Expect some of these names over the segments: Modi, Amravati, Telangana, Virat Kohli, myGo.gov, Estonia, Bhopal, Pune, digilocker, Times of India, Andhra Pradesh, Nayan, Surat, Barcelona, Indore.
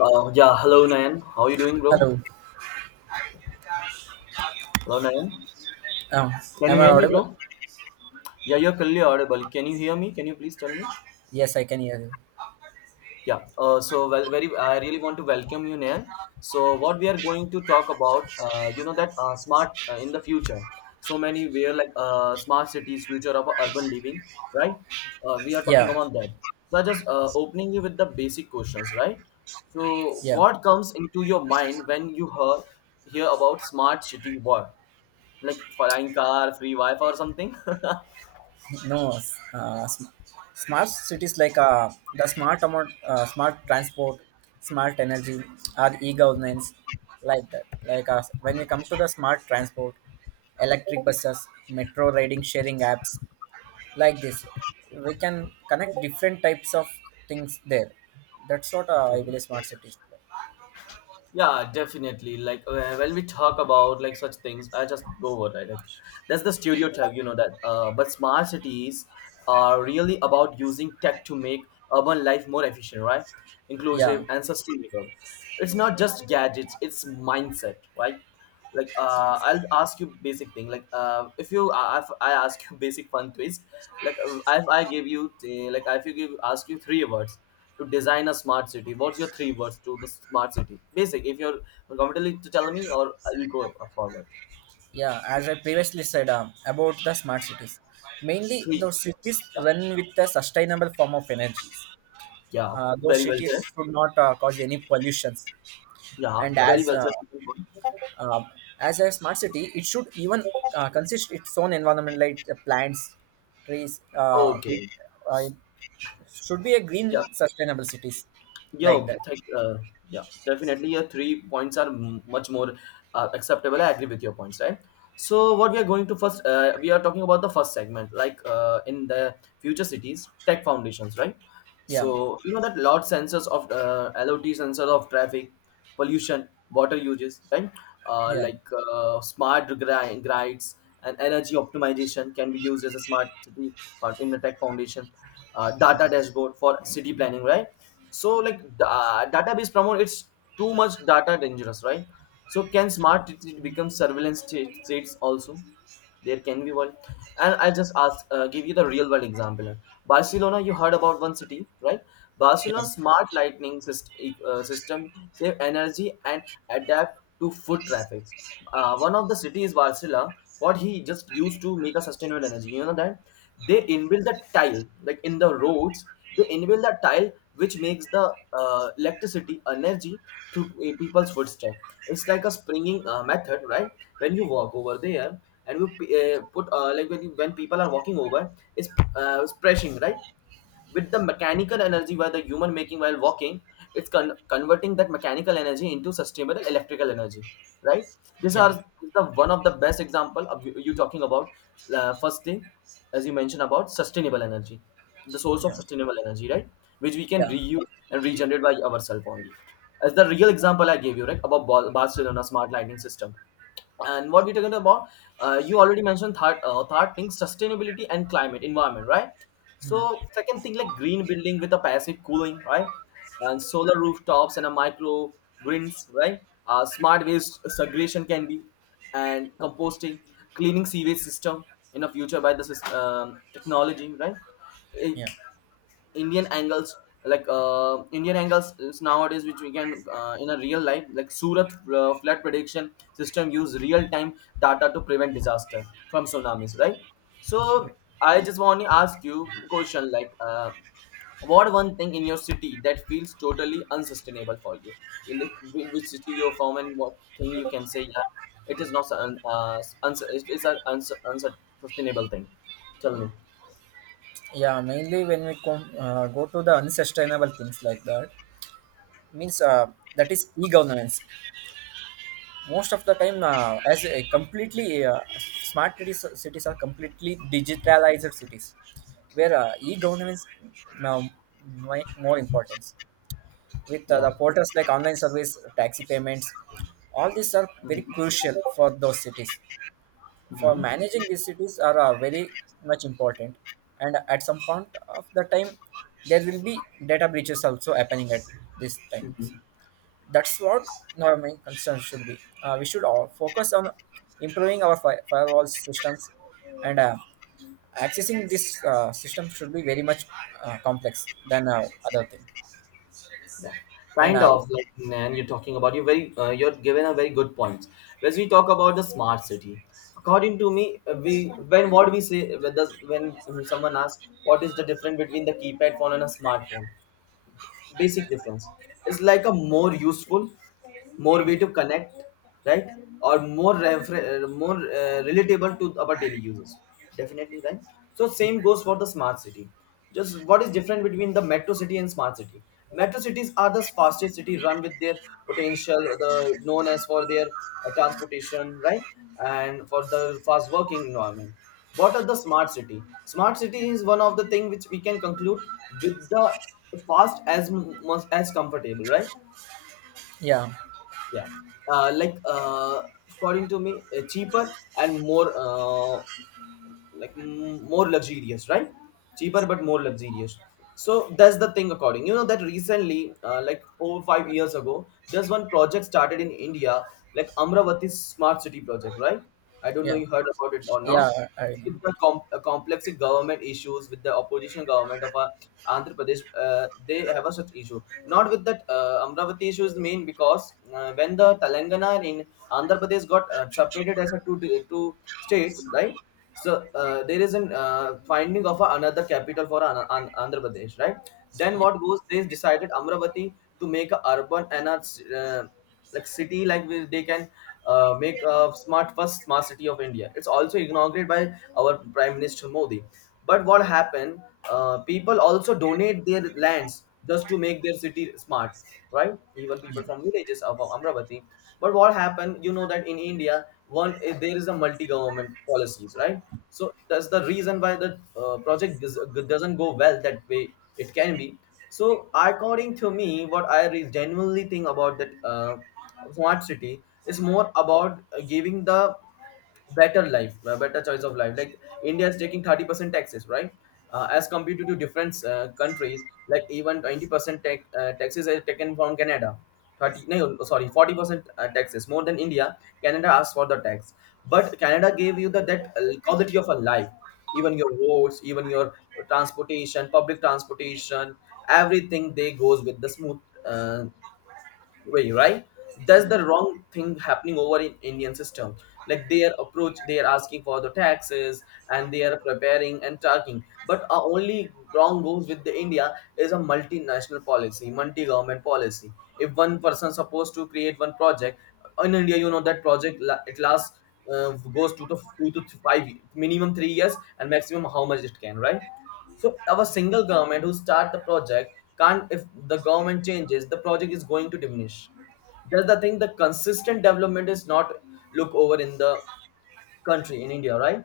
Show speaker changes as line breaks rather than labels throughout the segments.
Yeah, Hello Nayan. How you doing, bro?
Hello.
Hello Nayan.
Oh,
Can
am
you
I
hear me,
audible?
bro? Yeah, you're clearly audible. Can you hear me? Can you please tell me?
Yes, I can hear you.
Yeah. So well, very. I really want to welcome you, Nayan. So what we are going to talk about, you know that smart in the future. So many we are like smart cities, future of urban living, right? We are talking
Yeah,
about that. So I just opening you with the basic questions, right? So
yeah.
what comes into your mind when you hear about smart city? What? Like flying car, free Wi-Fi or something.
No, s- sm- Smart cities like the smart amount, smart transport, smart energy, or e-governance, like that. Like when we come to the smart transport, electric buses, metro riding sharing apps, like this, we can connect different types of things there. That's what I
Okay.
believe smart cities.
Yeah, definitely. Like when we talk about like such things, I just go over right. Like that's the stereotype, you know that. But smart cities are really about using tech to make urban life more efficient, right?
Yeah,
Inclusive and sustainable. It's not just gadgets; it's mindset, right? Like I'll ask you basic thing. Like if you I ask you basic fun twist. Like if I give you like if you give ask you three words to design a smart city. What's your three words to the smart city? Basic. If you're comfortable to tell me, or I'll go forward.
yeah. As I previously said about the smart cities, mainly
Three.
those cities
Yeah.
run with a sustainable form of energy.
Yeah.
Uh, those
Very well said.
cities should not cause any pollutions,
Yeah.
and
Very well said.
uh, as a smart city it should even consist its own environment, like the plants, trees, which
Okay.
it should be a
Yeah.
green sustainable cities, like
Yo,
that.
thank, uh, yeah, definitely. Your three points are much more acceptable. I agree with your points, right? So, what we are going to first, we are talking about the first segment, like in the future cities, tech foundations, right?
Yeah,
So, you know that lot sensors of LOT sensors of traffic pollution, water uses, right?
yeah,
Like smart grids and energy optimization can be used as a smart city part in the Tech Foundation. Data dashboard for city planning, right? So like database promote, it's too much data dangerous, right? So can smart city become states also? There can be one. And I'll just ask, give you the real world example. Barcelona, you heard about one city, right?
yeah,
Barcelona's smart lightning system, system save energy and adapt to foot traffic. One of the city is Barcelona. What he just used to make a sustainable energy, you know that they inbuilt the tile, like in the roads, they inbuilt the tile which makes the electricity energy through people's footstep. It's like a springing method, right? When you walk over there and you when people are walking over, it's pressing right, with the mechanical energy while the human making while walking, it's converting that mechanical energy into sustainable electrical energy, right. These
yeah,
are the one of the best example of you talking about first thing. As you mentioned about sustainable energy, the source of
yeah,
sustainable energy, right, which we can
yeah.
reuse and regenerate by ourselves only, as the real example I gave you right about barcelona smart lighting system. And what we're talking about, you already mentioned third thing sustainability and climate environment, right?
Mm,
So second thing like green building with a passive cooling, right? And solar rooftops and a micro greens, right? Uh, smart waste segregation can be and composting, cleaning sewage system in the future by the technology, right? Eh,
yeah,
Indian angles. Like indian angles is nowadays which we can in a real life like surat flood prediction system use real time data to prevent disaster from tsunamis, right? So I just want to ask you question like what one thing in your city that feels totally unsustainable for you. You look which city you're from and what thing you can say yeah, it is not un- uns- it is an unsustainable thing. Tell me.
yeah. Mainly when we come go to the unsustainable things, like that means that is e-governance. Most of the time, as a completely smart cities are completely digitalized cities, where e-governance now make more importance with
Yeah,
the portals like online service taxi payments. All these are very
mm-hmm.
crucial for those cities. For
Mm-hmm.
managing these cities are very much important. And at some point of the time, there will be data breaches also happening at this time. That's what our main concern should be. We should all focus on improving our firewall systems, and accessing this system should be very much complex than other thing.
Yeah,
And
kind of like. And you're talking about you're given a very good point. As we talk about the smart city, according to me, we when what we say when the, when someone asks what is the difference between the keypad phone and a smartphone, basic difference, it's like a more useful, more way to connect, right? Or more relatable to our daily users, definitely, right? So same goes for the smart city. Just what is different between the metro city and smart city? Metro cities are the fastest city run with their potential, the known as for their transportation, right? And for the fast working environment, what are the smart city? Smart city is one of the thing which we can conclude with the fast as much as comfortable, right?
yeah,
Yeah. uh, like uh, According to me, cheaper and more more luxurious, right? Cheaper but more luxurious. So that's the thing. According, you know that recently, like over 5 years ago there's one project started in india, like amravati smart city project, right? I don't know
yeah,
you heard about it or not.
yeah, I,
With the complex government issues with the opposition government of andhra pradesh, they have a such issue. Not with that, amravati issue is main because when the telangana and in andhra pradesh got separated as a two states, right? So there is an finding of another capital for an Andhra Pradesh, right? Then
yeah,
what goes? They decided Amravati to make a urban and a uh, city like where they can make a smart first smart city of India. It's also inaugurated by our Prime Minister Modi. But what happened? People also donate their lands just to make their city smart, right? Even people
yeah,
from villages of Amravati. But what happened? You know that in India, there is a multi-government policies, right? So that's the reason why the project is, doesn't go well that way it can be. So according to me, what I genuinely think about that smart city is more about giving the better life, better choice of life. Like india is taking 30% taxes, right? Uh, as compared to different countries like even 20% taxes are taken from canada. 30, no sorry, 40% taxes, more than india. Canada asks for the tax, but canada gave you the that quality of a life. Even your roads, even your transportation, public transportation, everything they goes with the smooth uh, way, right? That's the wrong thing happening over in indian system, like their approach. They are asking for the taxes and they are preparing and talking, but our only wrong goes with the india is a multinational policy, multi-government policy. If one person supposed to create one project in india, you know that project it lasts, uh, goes to the two to five, minimum 3 years and maximum how much it can, right? So our single government who start the project can't. If the government changes, the project is going to diminish. That's the thing, the consistent development is not look over in the country in India, right?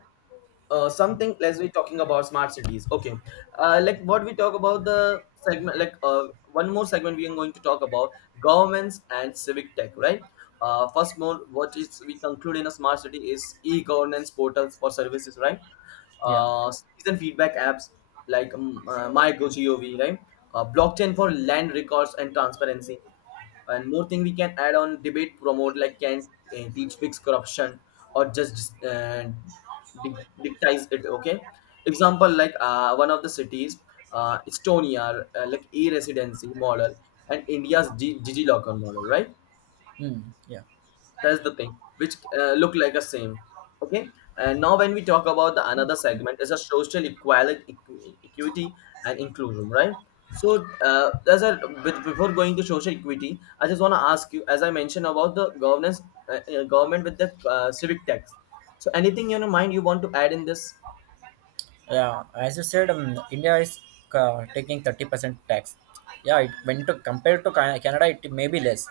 Uh, something as we talking about smart cities. Okay. Uh, like what we talk about the segment, like one more segment we are going to talk about governments and civic tech, right? Uh, first more what is we conclude in a smart city is e-governance portals for services, right?
yeah.
Uh, citizen feedback apps like myGo.gov, right? Uh, blockchain for land records and transparency. And more thing we can add on debate promote, like can teach fix corruption or just dictize it. Okay, example like one of the cities, estonia, like e-residency model and india's digilocker model, right?
Mm, yeah.
That's the thing which look like a same. Okay. And now when we talk about the another segment is a social equality, equity and inclusion, right? So before going to social equity, I just want to ask you, as I mentioned about the governance, government with the civic tax, so anything in your mind you want to add in this?
Yeah, as you said, India is taking 30% tax. Yeah, it when to compared to Canada, it may be less.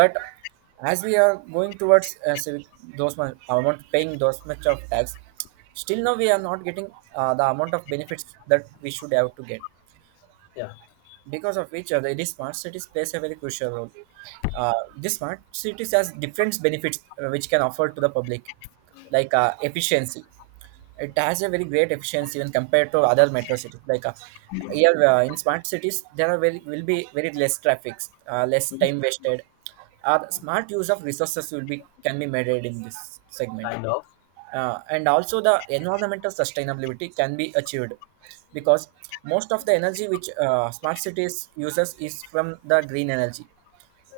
But as we are going towards civic, those much amount paying those much of tax, still now we are not getting the amount of benefits that we should have to get
Yeah,
because of which uh, the smart cities plays a very crucial role. This smart cities has different benefits which can offer to the public, like efficiency. It has a very great efficiency when compared to other metro cities. Like here in smart cities, there are very will be very less traffic, less
mhm.
time wasted. Smart use of resources will be can be made in this segment,
Kind of.
and also the environmental sustainability can be achieved, because most of the energy which smart cities uses is from the green energy,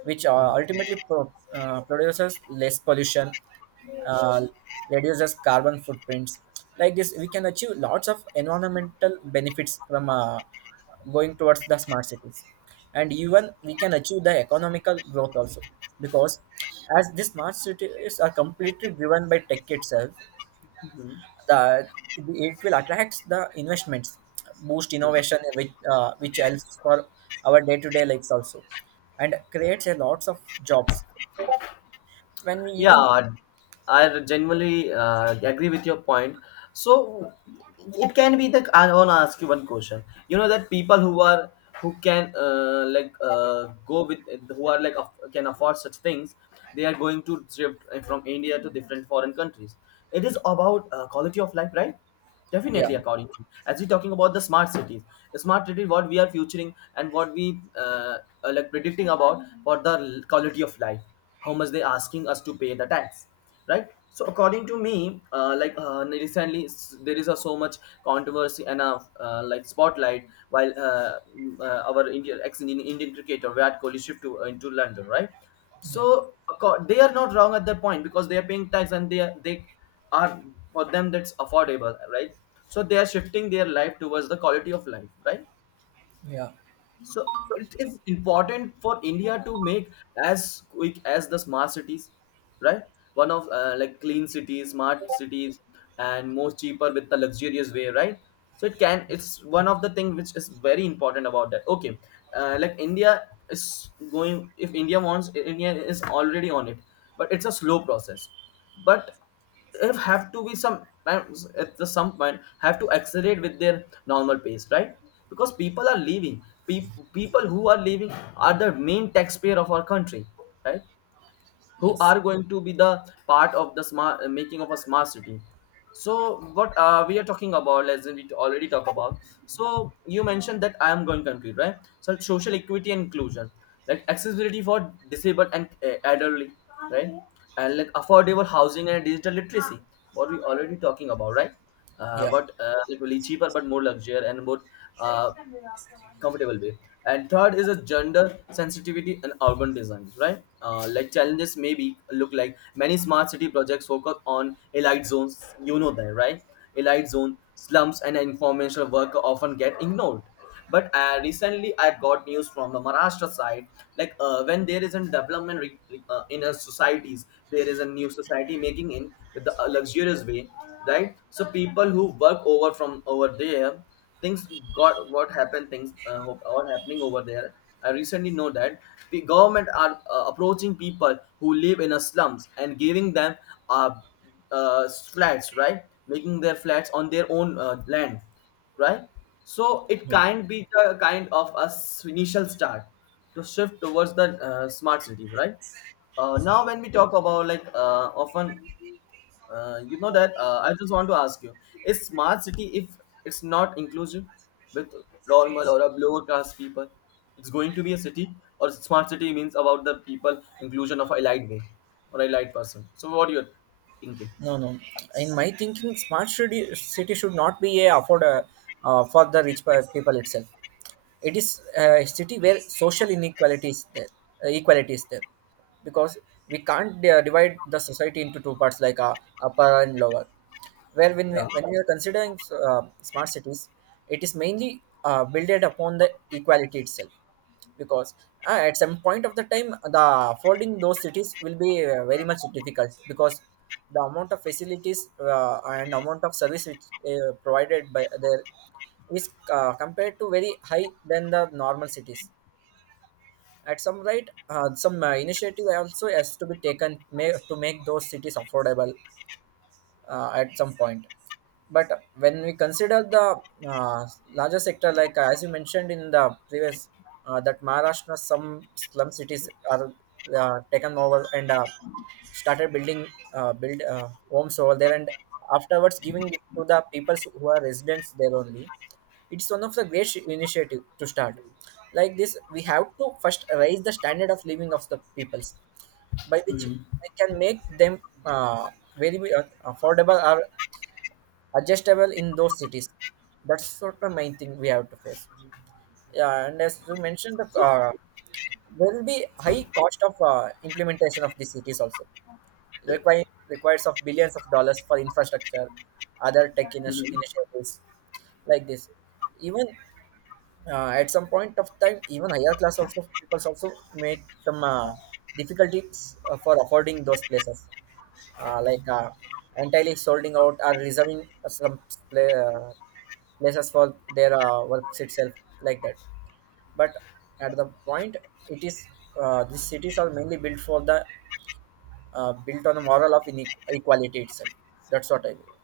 which uh,
Mhm.
ultimately pro- uh, produces less pollution, uh, reduces carbon footprints. Like this, we can achieve lots of environmental benefits from going towards the smart cities, and even we can achieve the economical growth also, because as these smart cities are completely driven by tech itself, the, it will attract the investments, boost innovation, which helps for our day to day lives also, and creates a lots of jobs. When we even,
Yeah, I genuinely agree with your point. So it can be the. I want to ask you one question. You know that people who are, who can like go with who are like can afford such things, they are going to drift from India to different foreign countries. It is about quality of life, right?
yeah,
Definitely, according to me. As we're talking about the smart cities, smart city, what we are futuring and what we are like predicting about for the quality of life, how much they asking us to pay the tax, right? So according to me, recently there is a so much controversy and a like spotlight while our Indian ex Indian cricketer Virat Kohli shift to into London, right?
yeah,
So they are not wrong at that point because they are paying tax and they are for them that's affordable, right? So they are shifting their life towards the quality of life, right?
yeah,
So it is important for India to make as quick as the smart cities, right? One of like clean cities, smart cities, and most cheaper with the luxurious way, right? So it's one of the thing which is very important about that. Okay, like India is going. If India wants, India is already on it, but it's a slow process. But if have to be some times at the some point, have to accelerate with their normal pace, right? Because people who are leaving are the main taxpayer of our country, right? Who
yes,
are going to be the part of the smart making of a smart city. So what we are talking about, as we already talked about, so you mentioned that I am going to include, right? So social equity and inclusion, like accessibility for disabled and elderly, right? And like affordable housing and digital literacy, what we already talking about, right?
yeah,
What Like really cheaper but more luxury and more uh, comfortable way. And third is a gender sensitivity and urban design, right? Like challenges maybe look like many smart city projects focus on elite zones. You know that, right? Elite zone slums and informational work often get ignored, but recently I got news from the Maharashtra side. Like when there is a development in a societies, there is a new society making in with the luxurious way, right? So people who work over from over there, things got what happened, things are happening over there. I recently know that the government are approaching people who live in a slums and giving them uh, uh, flats, right? Making their flats on their own land, right? So it
yeah.
can be the kind of a initial start to shift towards the smart cities, right? Now, when we talk about like often, you know that I just want to ask you: Is smart city, if it's not inclusive with normal or a lower class people? It's going to be a city, or smart city means about the people inclusion of a elite way or a elite person. So, what you're thinking?
No, no. In my thinking, smart city, city should not be a afford for the rich people itself. It is a city where social inequality is there, equality is there, because we can't divide the society into two parts, like upper and lower. Where when we,
Yeah.
when we are considering smart cities, it is mainly built upon the equality itself, because at some point of the time, the folding those cities will be very much difficult, because the amount of facilities and amount of service which provided by there is compared to very high than the normal cities. At some right, some initiative also has to be taken may, to make those cities affordable at some point. But when we consider the uh, larger sector, like as you mentioned in the previous, that Maharashtra some slum cities are taken over and started building build homes over there, and afterwards giving it to the people who are residents there only. It's one of the great initiative to start. Like this, we have to first raise the standard of living of the peoples, by which
Mhm.
I can make them very affordable or adjustable in those cities. That's sort of main thing we have to face. Yeah, and as you mentioned,
So.
there will be high cost of implementation of these cities also. Requires of billions of dollars for infrastructure, other tech
Mhm.
initiatives like this. Even at some point of time, even higher class also people also make some difficulties for affording those places, uh, like uh, entirely solding out or reserving some pla- uh, places for their works itself, like that. But at the point, it is these cities are mainly built for the built on the moral of inequality itself. That's what I believe.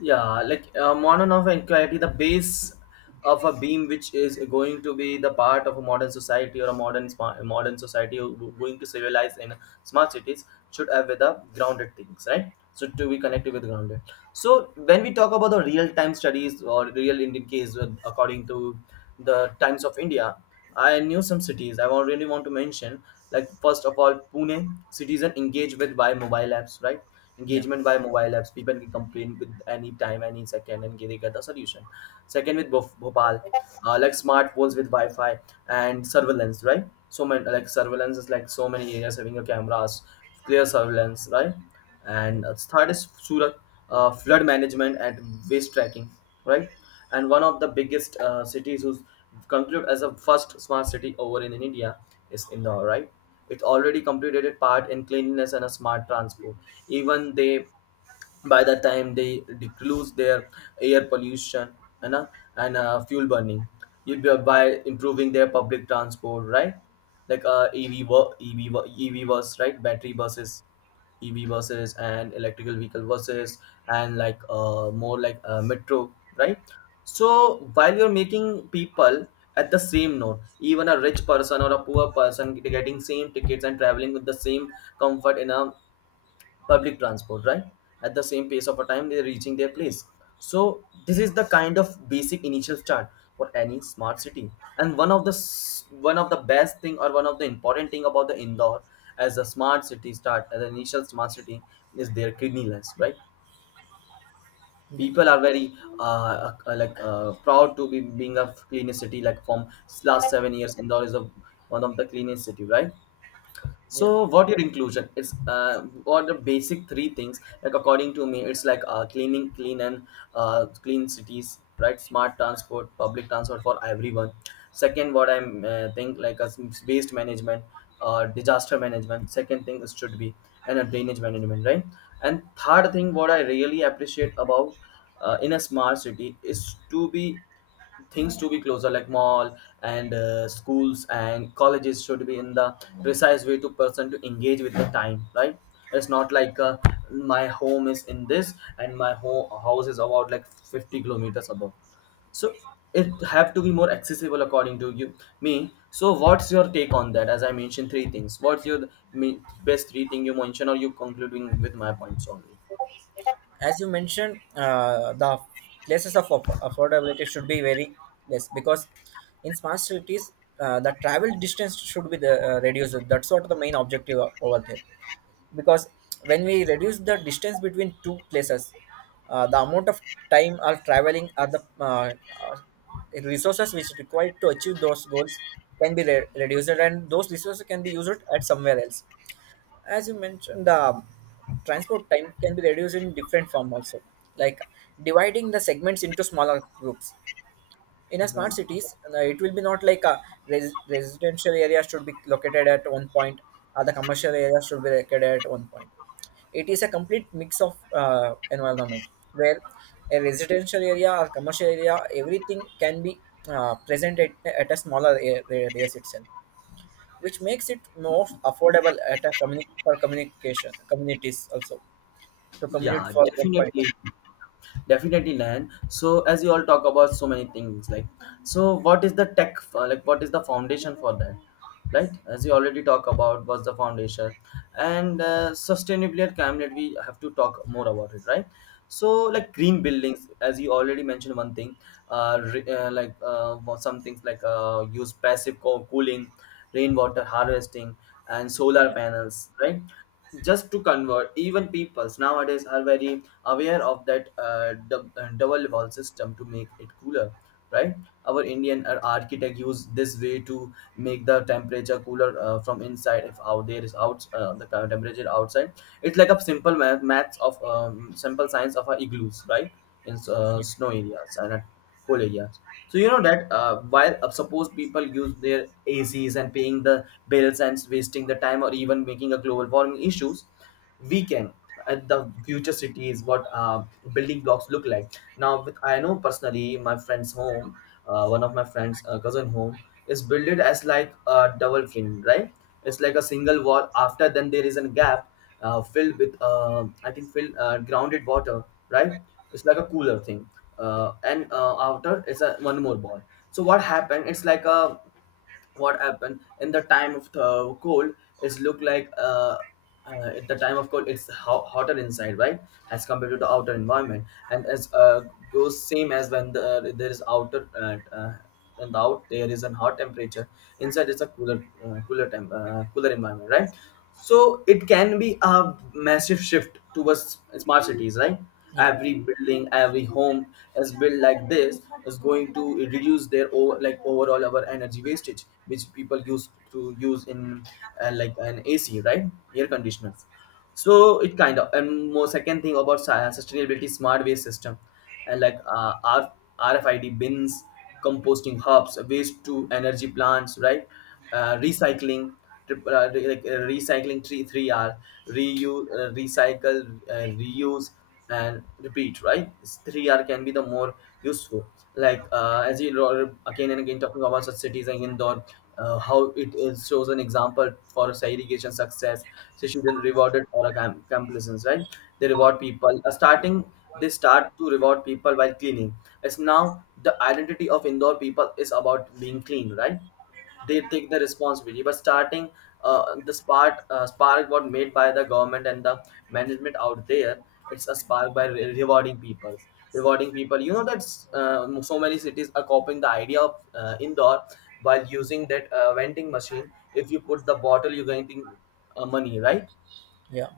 Yeah, modern of inquiry, the base of a beam which is going to be the part of a modern society or a modern smart modern society or going to civilize in smart cities should have with the grounded things, right? So to be connected with grounded. So when we talk about the real time studies or real Indian case according to the Times of India, I knew some cities I really want to mention. Like first of all, Pune citizen engage with by mobile apps, right?
Yeah,
Engagement by mobile apps. People can complain with any time, any second, and they get the solution. Second with Bhopal, like smartphones with Wi-Fi and surveillance, right? So many like surveillance is like so many areas having your cameras, clear surveillance, right?
yeah,
And third is Surat, flood management and waste tracking, right? And one of the biggest cities who's concluded as a first smart city over in India is Indore, right? It already completed a part in cleanliness and a smart transport. Even they, by the time they reduce their air pollution, you know, and fuel burning, you, by improving their public transport, right? Like ev bus, right? Battery buses, ev buses, and electrical vehicle buses, and like more like metro, right? So while you're making people at the same note, even a rich person or a poor person getting same tickets and traveling with the same comfort in a public transport, right? At the same pace of a time, they're reaching their place. So this is the kind of basic initial start for any smart city. And one of the best thing or one of the important thing about the Indore as a smart city, start as an initial smart city, is their cleanliness, right?
yeah,
People are very proud to be being a cleanest city. Like from last 7 years, Indore is a one of the cleanest city, right?
yeah.
So, what your inclusion? It's what the basic three things. Like according to me, it's cleaning, clean and clean cities, right? Smart transport, public transport for everyone. Second, what I think, like a waste management, disaster management. Second thing is should be and a drainage management, right? And third thing, what I really appreciate about in a smart city is to be things to be closer, like mall and schools and colleges should be in the precise way to person to engage with the time, right? It's not like my home is in this and my home house is about like 50 kilometers above. So it have to be more accessible. According to you me, so what's your take on that? As I mentioned three things, what's your best three thing you mention or you concluding with my points only?
As you mentioned, the places of affordability should be very less, because in smart cities, the travel distance should be reduced. That's what the main objective over there. Because when we reduce the distance between two places, the amount of time or traveling or the uh, resources which required to achieve those goals can be reduced, and those resources can be used at somewhere else. As you mentioned, the transport time can be reduced in different form also, like dividing the segments into smaller groups. In a smart
Mhm.
cities, it will be not like a residential area should be located at one point, or the commercial area should be located at one point. It is a complete mix of environment, where a residential area or commercial area everything can be present at a smaller radius itself, which makes it most affordable at a for communication communities also, to commute
Yeah,
for example.
definitely, definitely land. So as you all talk about so many things, like, so what is the tech, what is the foundation for that, right? As you already talk about, what's the foundation? And sustainability at camlet, we have to talk more about it, right? So
Yeah,
like green buildings, as you already mentioned one thing, for some things like use passive cooling, rainwater harvesting, and solar
yeah,
panels, right? Just to convert, even peoples nowadays are very aware of that double wall system to make it cooler, right? Our Indian architect used this way to make the temperature cooler from inside, if out there is out the temperature outside. It's like a simple maths of simple science of our igloos, right? In
yeah,
snow areas and at cold areas. So you know that while suppose people use their ACs and paying the bills and wasting the time or even making a global warming issues, we can at the future cities, what building blocks look like. Now, with I know personally my friend's home, one of my friend's cousin home is built as like a double frame, right? It's like a single wall. After then there is a gap filled with I think filled grounded water, right? It's like a cooler thing, and outer it's a one more ball. So what happened? It's like a, what happened in the time of the cold is look like at the time of cold, it's hotter inside, right? As compared to the outer environment. And as goes same as when there is outer and the out there is a hot temperature, inside it's a cooler cooler temp cooler environment, right? So it can be a massive shift towards smart cities, right?
yeah.
Every building, every home is built like this is going to reduce their overall our energy wastage which people used to use in like an ac, right? Air conditioners. So it kind of, and more second thing about sustainability, smart waste system and like rfid bins, composting hubs, waste to energy plants, right? Recycling, recycling 3 3r, reuse, recycle reuse and repeat, right? These three r can be the more useful, like as you again and again talking about such cities like Indore. How it is shows an example for say irrigation success. So she then rewarded for a complacence, right? They reward people starting they start to reward people by cleaning. It's now the identity of Indore people is about being clean, right? They take the responsibility. But starting the spark spark what made by the government and the management out there, it's a spark by rewarding people, rewarding people. You know that so many cities are copying the idea of indoor, while using that vending machine, if you put the bottle, you're getting money, right?
Yeah.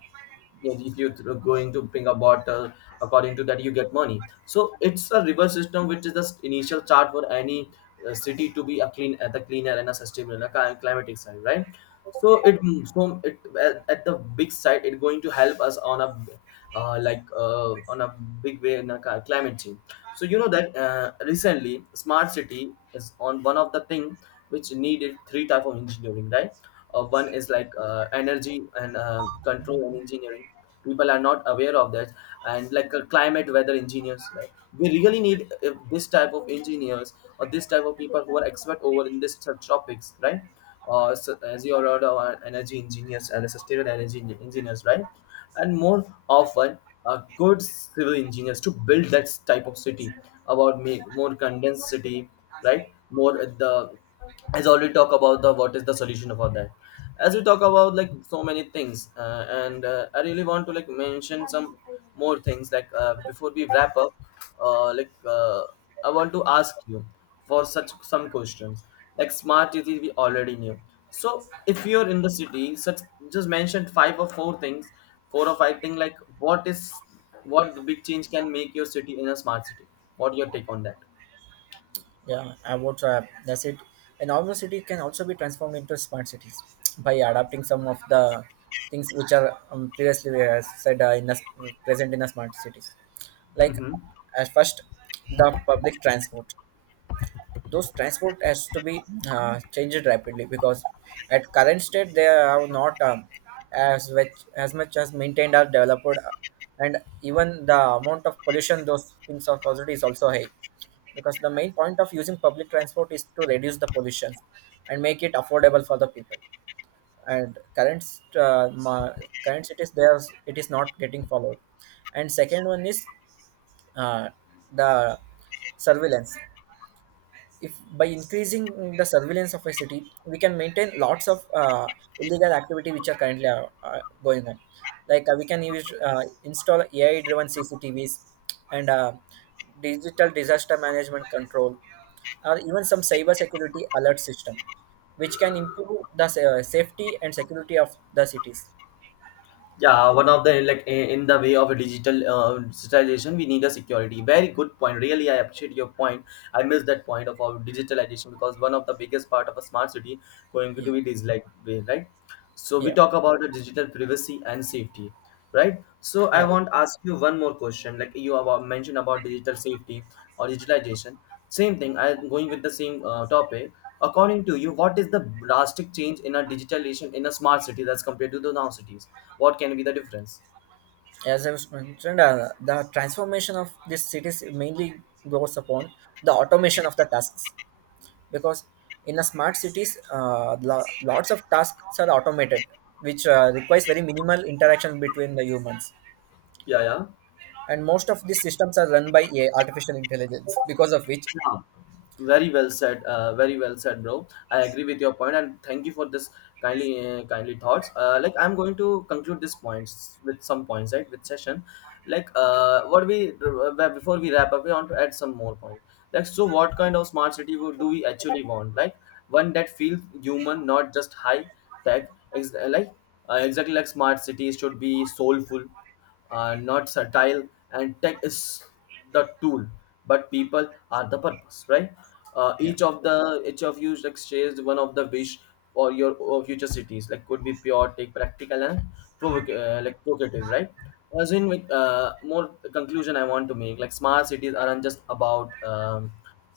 Yes, if you're going to bring a bottle, according to that you get money. So it's a reverse system, which is the initial chart for any City to be a clean at the cleaner and a sustainable and a climatic side, right? So it so it at, at the big side it going to help us on a on a big way in a climate change. So you know that recently smart city is on one of the thing which needed three type of engineering, right? One is like energy and control and engineering. People are not aware of that, and like climate weather engineers, right? We really need this type of engineers or this type of people who are expert over in this such topics, right? Or so, as you are aware, our energy engineers and the sustainable energy engineers, right? And more often good civil engineers to build that type of city, about make more condensed city, right? More at the, as already talk about the what is the solution for that. As we talk about like so many things, and I really want to like mention some more things like before we wrap up. uh, like uh, I want to ask you for such some questions, like smart city we already knew. So if you're in the city, such just mentioned five or four things, four or five thing, like what is, what the big change can make your city in a smart city? What your take on that?
Yeah, about that's it. A normal city can also be transformed into smart cities by adapting some of the things which are previously we have said present in the smart cities. Like,
Hmm.
as first, the public transport, those transport has to be changed rapidly, because at current state they are not as much as maintained or developed, and even the amount of pollution those things are caused is also high, because the main point of using public transport is to reduce the pollution and make it affordable for the people. And current, uh, ma- current cities there, it is not getting followed. And second one is uh, the surveillance. If by increasing the surveillance of a city, we can maintain lots of illegal activity which are currently going on. Like we can use install AI-driven CCTVs and digital disaster management control, or even some cyber security alert system, which can improve the safety and security of the cities.
Yeah, one of the like in the way of a digital digitalization, we need a security. Very good point. Really, I appreciate your point. I missed that point of our digitalization, because one of the biggest part of a smart city going
Yeah,
to be this like way, right? So we
yeah,
talk about the digital privacy and safety, right? So I
yeah.
want to ask you one more question, like you about mentioned about digital safety or digitalization. Same thing, I'm going with the same topic. According to you, what is the drastic change in a digitalization in a smart city that's compared to the now cities? What can be the difference?
As I was mentioned, the transformation of these cities mainly goes upon the automation of the tasks, because in a smart cities, lots of tasks are automated, which requires very minimal interaction between the humans,
Yeah.
and most of these systems are run by AI, artificial intelligence, because of which
Yeah. Very well said. Very well said, bro. I agree with your point, and thank you for this kindly, kindly thoughts. Like, I'm going to conclude this points with some points, right? With session, like what we before we wrap up, we want to add some more points. Like, so what kind of smart city would do we actually want? Like one that feels human, not just high tech. Exactly, like smart cities should be soulful, are not satire, and tech is the tool, but people are the purpose, right?
yeah,
Each of you exchanged one of the wish for your future cities, like could be pure take practical and provocative, right? As in with more conclusion, I want to make like smart cities aren't just about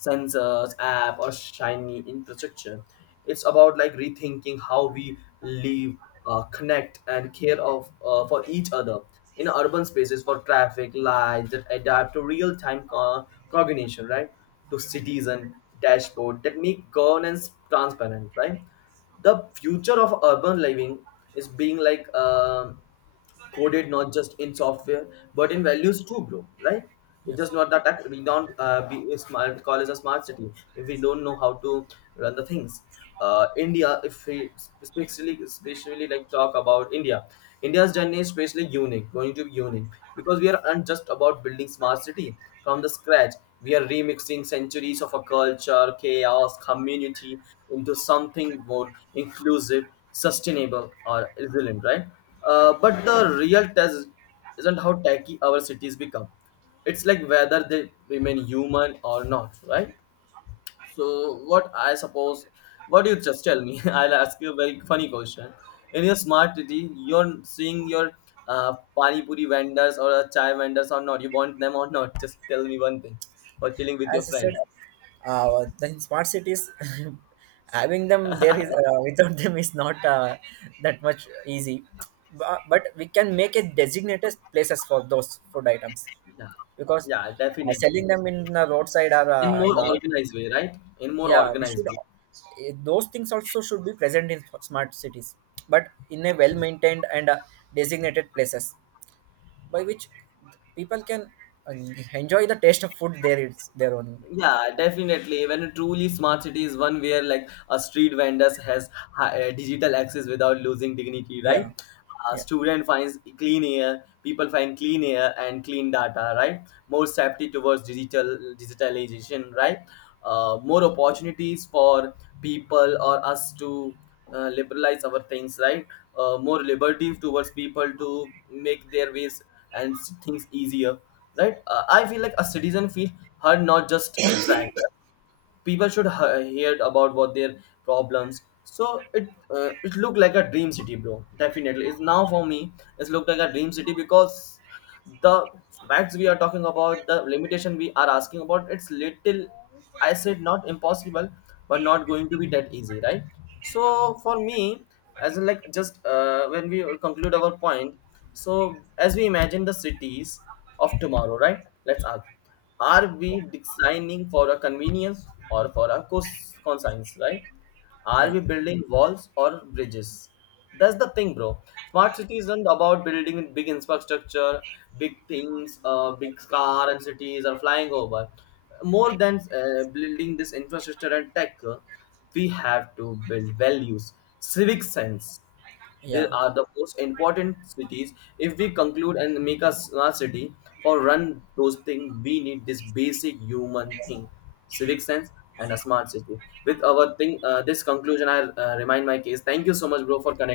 sensors, app or shiny infrastructure. It's about like rethinking how we live, connect and care of for each other in urban spaces, for traffic lights that adapt to real-time cognition, right? To citizen dashboard that make governance transparent, right? The future of urban living is being like coded, not just in software, but in values too, bro, right?
yeah.
It's just not that we don't be a smart call is a smart city if we don't know how to run the things. India if we Especially like talk about India. India's journey is especially unique, going to be unique, because we are not just about building smart city from the scratch. We are remixing centuries of a culture, chaos, community into something more inclusive, sustainable or resilient, right? But the real test isn't how tacky our cities become. It's like whether they remain human or not, right? So what I suppose, what you just tell me, I'll ask you a very funny question. In your smart city, you're seeing your pani puri vendors or a chai vendors or not? You want them or not? Just tell me one thing. Or chilling with your
As I said,
friends.
then smart cities having them there is without them is not that much easy. But we can make it designated places for those food items,
Yeah,
because
yeah,
selling
definitely.
them in the roadside or
In more
in our,
organized way, right? In more
yeah, we
organized
should,
way.
those things also should be present in smart cities, but in a well maintained and designated places, by which people can uh, enjoy the taste of food there, it's their own.
Yeah, definitely. When a truly smart city is one where like a street vendors has digital access without losing dignity, right?
Yeah,
A
yeah.
student finds clean air, people find clean air and clean data, right? More safety towards digital digitalization, right? More opportunities for people or us to liberalize our things, right? More liberty towards people to make their ways and things easier, right? I feel like a citizen feel heard, not just tracked. People should hear about what their problems. So it, it looked like a dream city, bro. Definitely, it's now for me, it's looked like a dream city, because the facts we are talking about, the limitation we are asking about, it's little, I said, not impossible, but not going to be that easy, right? So for me, as in like just when we conclude our point, so as we imagine the cities of tomorrow, right? Let's ask, are we designing for a convenience or for a conscience, right? Are
Yeah.
we building walls or bridges? That's the thing, bro. Smart city isn't about building big infrastructure, big things, big car and cities are flying over. More than building this infrastructure and tech, we have to build values, civic sense. They
Yeah.
are the most important cities. If we conclude and make a smart city for run those things, we need this basic human thing, civic sense, and a smart city. With our thing, this conclusion, I remind my case. Thank you so much, bro, for connecting.